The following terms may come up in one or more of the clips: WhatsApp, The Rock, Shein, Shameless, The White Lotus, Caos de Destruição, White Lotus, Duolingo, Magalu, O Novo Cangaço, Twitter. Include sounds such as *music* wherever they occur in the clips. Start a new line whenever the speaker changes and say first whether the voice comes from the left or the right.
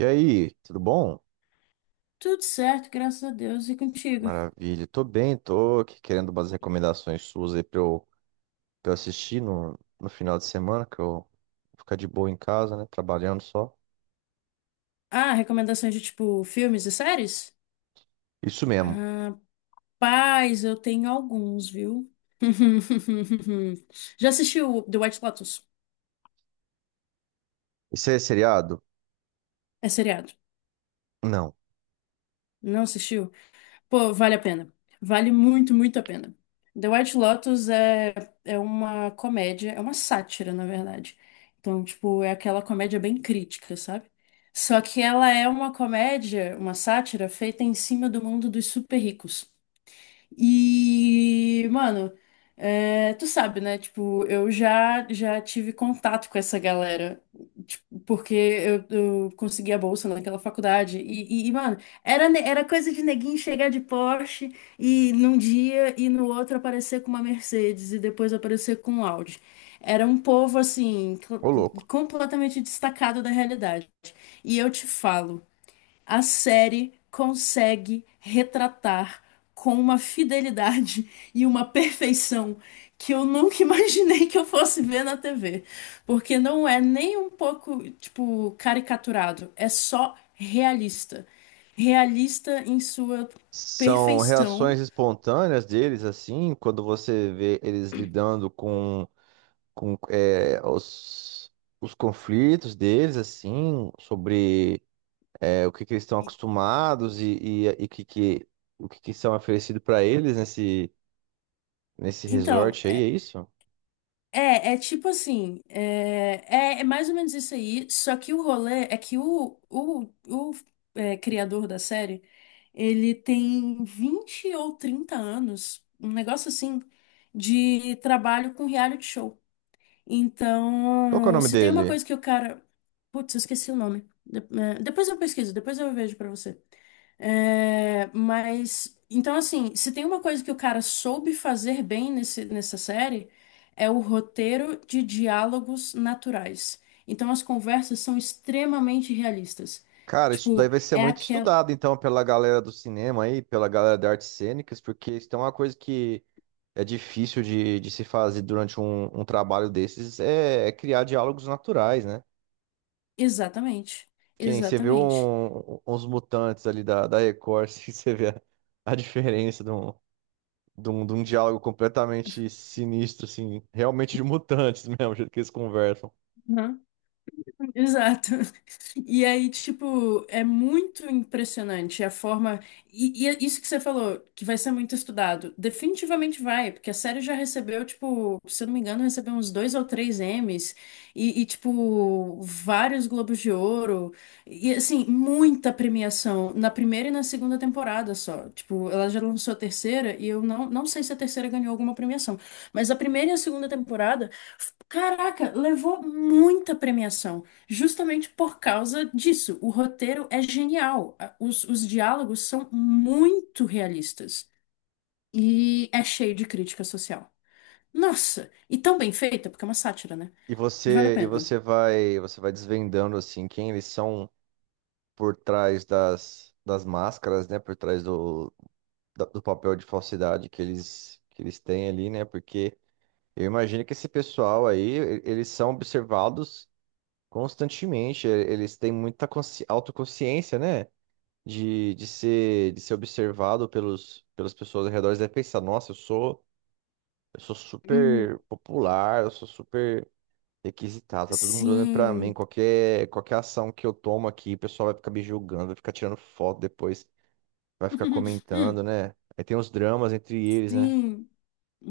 right: E aí, tudo bom?
left: Tudo certo, graças a Deus. E contigo?
right: Maravilha, tô bem, tô aqui querendo umas recomendações suas aí pra eu assistir no final de semana, que eu vou ficar de boa em casa, né? Trabalhando só.
left: Ah, recomendações de tipo filmes e séries?
right: Isso mesmo.
left: Rapaz, eu tenho alguns, viu? *laughs* Já assistiu The White Lotus?
right: Isso é seriado?
left: É seriado.
right: Não.
left: Não assistiu? Pô, vale a pena. Vale muito, muito a pena. The White Lotus é uma comédia, é uma sátira, na verdade. Então, tipo, é aquela comédia bem crítica, sabe? Só que ela é uma comédia, uma sátira feita em cima do mundo dos super ricos. E, mano, tu sabe, né? Tipo, eu já tive contato com essa galera, tipo, porque eu consegui a bolsa naquela faculdade. E, mano, era coisa de neguinho chegar de Porsche e num dia e no outro aparecer com uma Mercedes e depois aparecer com um Audi. Era um povo, assim,
right: Ô, louco.
left: completamente destacado da realidade. E eu te falo a série consegue retratar com uma fidelidade *laughs* e uma perfeição que eu nunca *laughs* imaginei que eu fosse ver na TV. Porque não é nem um pouco, tipo, caricaturado, é só realista. Realista em sua
right: São
left: perfeição.
right: reações espontâneas deles, assim, quando você vê eles lidando com, com os conflitos deles, assim, sobre o que eles estão
left: E-
right: acostumados e o que, que são oferecido para eles nesse
left: Então,
right: resort aí, é isso?
left: É tipo assim, é mais ou menos isso aí, só que o rolê é que o criador da série, ele tem 20 ou 30 anos, um negócio assim, de trabalho com reality show.
right: Qual que é o
left: Então,
right: nome
left: se tem uma
right: dele?
left: coisa que o cara. Putz, eu esqueci o nome. Depois eu pesquiso, depois eu vejo pra você. É, mas, então, assim, se tem uma coisa que o cara soube fazer bem nessa série, é o roteiro de diálogos naturais. Então, as conversas são extremamente realistas.
right: Cara, isso daí
left: Tipo,
right: vai ser
left: é
right: muito
left: aquela.
right: estudado, então, pela galera do cinema aí, pela galera de artes cênicas, porque isso é uma coisa que é difícil de se fazer durante um trabalho desses, é, é criar diálogos naturais, né?
left: Exatamente.
right: Que nem você vê
left: Exatamente.
right: uns mutantes ali da Record, *laughs* assim, você vê a diferença de um diálogo completamente sinistro, assim, realmente de mutantes *laughs* mesmo, o jeito que eles conversam.
left: Uhum. Exato. *laughs* E aí, tipo, é muito impressionante a forma. E é isso que você falou, que vai ser muito estudado. Definitivamente vai, porque a série já recebeu, tipo, se eu não me engano, recebeu uns dois ou três Emmys e, tipo, vários Globos de Ouro. E, assim, muita premiação na primeira e na segunda temporada só. Tipo, ela já lançou a terceira e eu não sei se a terceira ganhou alguma premiação, mas a primeira e a segunda temporada, caraca, levou muita premiação. Justamente por causa disso, o roteiro é genial. Os diálogos são muito realistas e é cheio de crítica social. Nossa, e tão bem feita, porque é uma sátira, né? Vale a
right: E
left: pena.
right: você vai desvendando assim quem eles são por trás das máscaras, né, por trás do papel de falsidade que eles têm ali, né? Porque eu imagino que esse pessoal aí, eles são observados constantemente, eles têm muita autoconsciência, né? De ser de ser observado pelos pelas pessoas ao redor. Eles devem pensar, nossa, Eu sou
left: Uhum.
right: super popular, eu sou super requisitado, tá todo mundo olhando pra mim.
left: Sim.
right: Qualquer ação que eu tomo aqui, o pessoal vai ficar me julgando, vai ficar tirando foto depois, vai ficar
left: *laughs*
right: comentando,
left: Hum,
right: né? Aí tem os dramas entre eles, né?
left: sim.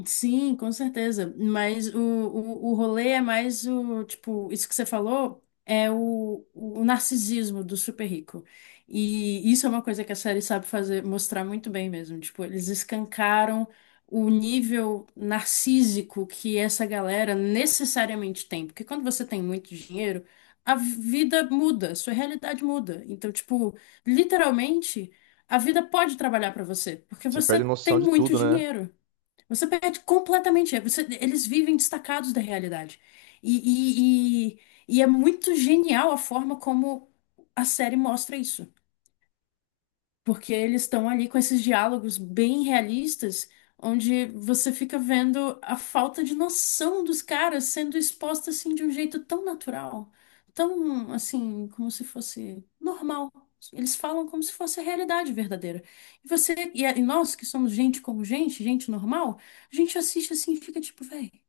left: Sim, com certeza. Mas o rolê é mais tipo, isso que você falou é o narcisismo do super rico. E isso é uma coisa que a série sabe fazer, mostrar muito bem mesmo. Tipo, eles escancaram o nível narcísico que essa galera necessariamente tem. Porque quando você tem muito dinheiro, a vida muda, sua realidade muda. Então, tipo, literalmente, a vida pode trabalhar para você, porque
right: Você
left: você
right: perde noção
left: tem
right: de
left: muito
right: tudo, né?
left: dinheiro. Você perde completamente. Eles vivem destacados da realidade. E, e, e, e é muito genial a forma como a série mostra isso porque eles estão ali com esses diálogos bem realistas, onde você fica vendo a falta de noção dos caras sendo exposta assim de um jeito tão natural, tão assim, como se fosse normal. Eles falam como se fosse a realidade verdadeira. E nós que somos gente como gente, gente normal, a gente assiste assim e fica tipo, véi, o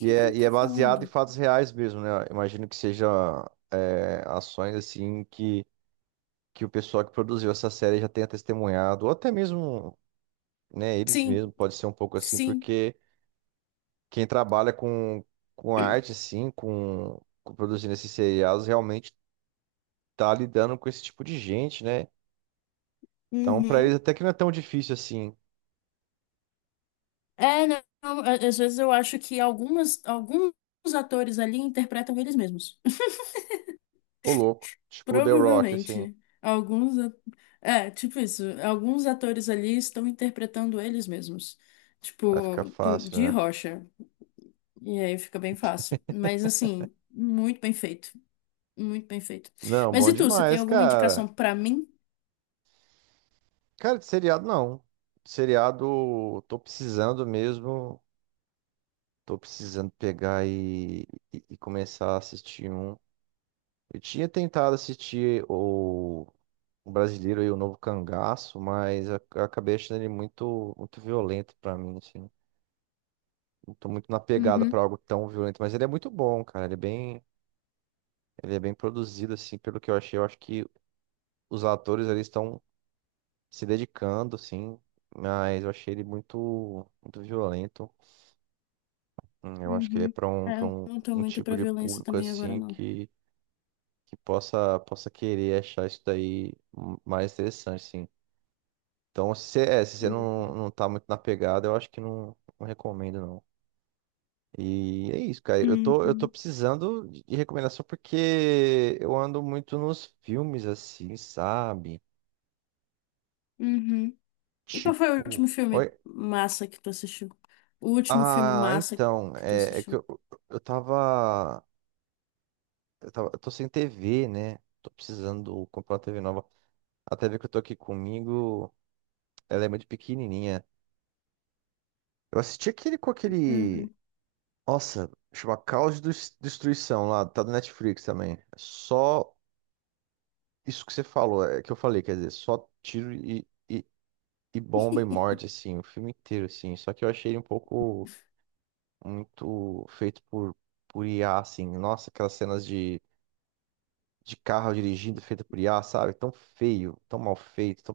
right: E
left: que
right: é,
left: ele
right: e é
left: tá
right: baseado em
left: falando?
right: fatos reais mesmo, né? Imagino que seja ações assim que o pessoal que produziu essa série já tenha testemunhado, ou até mesmo, né, eles
left: Sim,
right: mesmos, pode ser um pouco assim,
left: sim.
right: porque quem trabalha com arte, assim, com produzindo esses seriados, realmente tá lidando com esse tipo de gente, né? Então, pra eles
left: Uhum.
right: até que não é tão difícil assim.
left: Não, não, às vezes eu acho que alguns atores ali interpretam eles mesmos. *laughs*
right: Ô, louco. Tipo o The Rock, assim.
left: Provavelmente. Alguns. É, tipo isso. Alguns atores ali estão interpretando eles mesmos.
right: Vai ficar
left: Tipo,
right: fácil,
left: de
right: né?
left: rocha. E aí fica bem fácil. Mas, assim, muito bem feito. Muito bem feito.
right: Não,
left: Mas
right: bom
left: e tu, você tem
right: demais,
left: alguma
right: cara.
left: indicação pra mim?
right: Cara, de seriado não. De seriado, tô precisando mesmo. Tô precisando pegar e começar a assistir um. Eu tinha tentado assistir o brasileiro aí, o novo cangaço, mas a eu acabei achando ele muito, muito violento pra mim, assim. Não tô muito na pegada
left: Uhum,
right: pra algo tão violento, mas ele é muito bom, cara. Ele é bem produzido, assim, pelo que eu achei. Eu acho que os atores ali estão se dedicando, assim, mas eu achei ele muito, muito violento. Eu acho que ele é
left: uhum.
right: pra
left: É,
right: para
left: eu não tô
right: um
left: muito
right: tipo
left: pra
right: de
left: violência
right: público,
left: também agora,
right: assim,
left: não.
right: que possa, possa querer achar isso daí, mais interessante, assim. Então, se você, é, se você
left: Uhum,
right: não, não tá muito na pegada, eu acho que não, não recomendo, não. E é isso, cara. Eu tô precisando de recomendação porque eu ando muito nos filmes, assim, sabe?
left: uhum. E qual foi o
right: Tipo.
left: último
right: Oi?
left: filme massa que tu assistiu? O último filme
right: Ah,
left: massa
right: então.
left: que tu
right: É, é que
left: assistiu?
right: eu tava. Eu tava. Eu tô sem TV, né? Tô precisando comprar uma TV nova. A TV que eu tô aqui comigo, ela é muito pequenininha. Eu assisti aquele com aquele.
left: Uhum.
right: Nossa, chama Caos de Destruição lá, tá do Netflix também. É só isso que você falou, é que eu falei, quer dizer, só tiro e bomba e
left: *laughs*
right: morte, assim, o filme inteiro, assim. Só que eu achei ele um pouco muito feito por IA, assim. Nossa, aquelas cenas de carro dirigindo feita por IA, sabe? Tão feio, tão mal feito, tão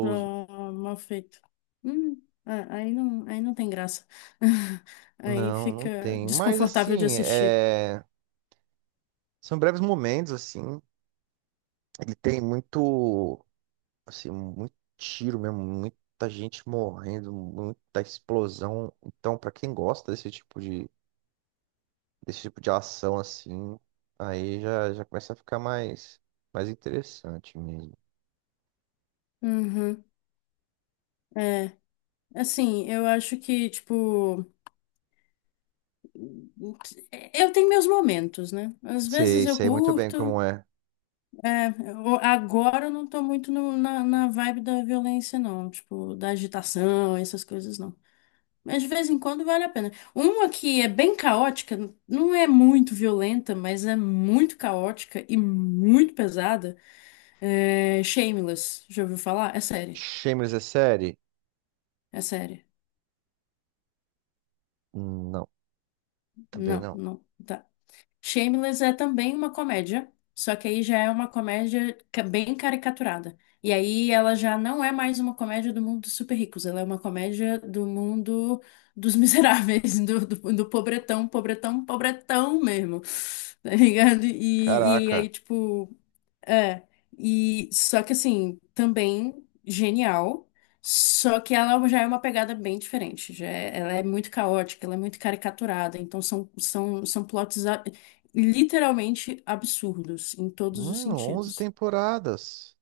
left: Tá mal feito. Ah, aí não tem graça. *laughs* Aí
right: Não, não
left: fica
right: tem. Mas,
left: desconfortável de
right: assim,
left: assistir.
right: é, são breves momentos, assim. Ele tem muito, assim, muito tiro mesmo, muita gente morrendo, muita explosão. Então, pra quem gosta desse tipo de ação, assim, aí já, já começa a ficar mais interessante mesmo.
left: Uhum. É, assim, eu acho que, tipo, eu tenho meus momentos, né? Às
right: Sei,
left: vezes eu
right: sei muito bem
left: curto,
right: como é.
left: agora eu não tô muito na vibe da violência, não, tipo, da agitação, essas coisas, não. Mas de vez em quando vale a pena. Uma que é bem caótica, não é muito violenta, mas é muito caótica e muito pesada, é Shameless. Já ouviu falar? É série.
right: Shameless é série?
left: É série.
right: Não, também
left: Não,
right: não.
left: não. Tá. Shameless é também uma comédia, só que aí já é uma comédia bem caricaturada. E aí ela já não é mais uma comédia do mundo dos super ricos, ela é uma comédia do mundo dos miseráveis, *laughs* do pobretão, pobretão, pobretão mesmo. Tá ligado? E aí,
right: Caraca,
left: tipo. É, e só que assim, também genial, só que ela já é uma pegada bem diferente, ela é muito caótica, ela é muito caricaturada, então são plots literalmente absurdos em todos os
right: mano, 11
left: sentidos.
right: temporadas.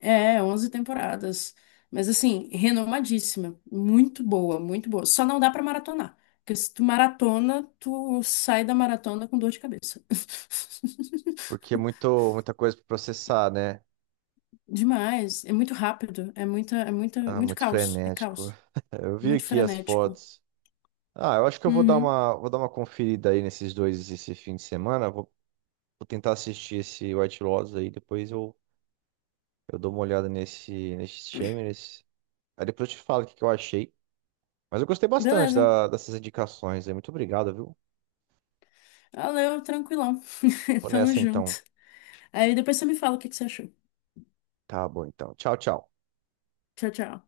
left: É, 11 temporadas, mas assim, renomadíssima, muito boa, só não dá pra maratonar, porque se tu maratona, tu sai da maratona com dor de cabeça. *laughs*
right: Porque é muito, muita coisa pra processar, né?
left: Demais. É muito rápido. É
right: Ah,
left: muito
right: muito
left: caos. É
right: frenético.
left: caos.
right: *laughs* Eu vi
left: Muito
right: aqui as
left: frenético.
right: fotos. Ah, eu acho que eu
left: Uhum.
right: vou dar uma conferida aí nesses dois esse fim de semana. Vou tentar assistir esse White Lotus aí, depois eu dou uma olhada nesse, nesse Shameless. Aí depois eu te falo o que, que eu achei. Mas eu gostei bastante
left: Beleza.
right: dessas indicações aí. Muito obrigado, viu?
left: Valeu, tranquilão. *laughs*
right: Vou
left: Tamo
right: nessa então.
left: junto. Aí depois você me fala o que que você achou.
right: Tá bom então. Tchau, tchau.
left: Tchau, tchau.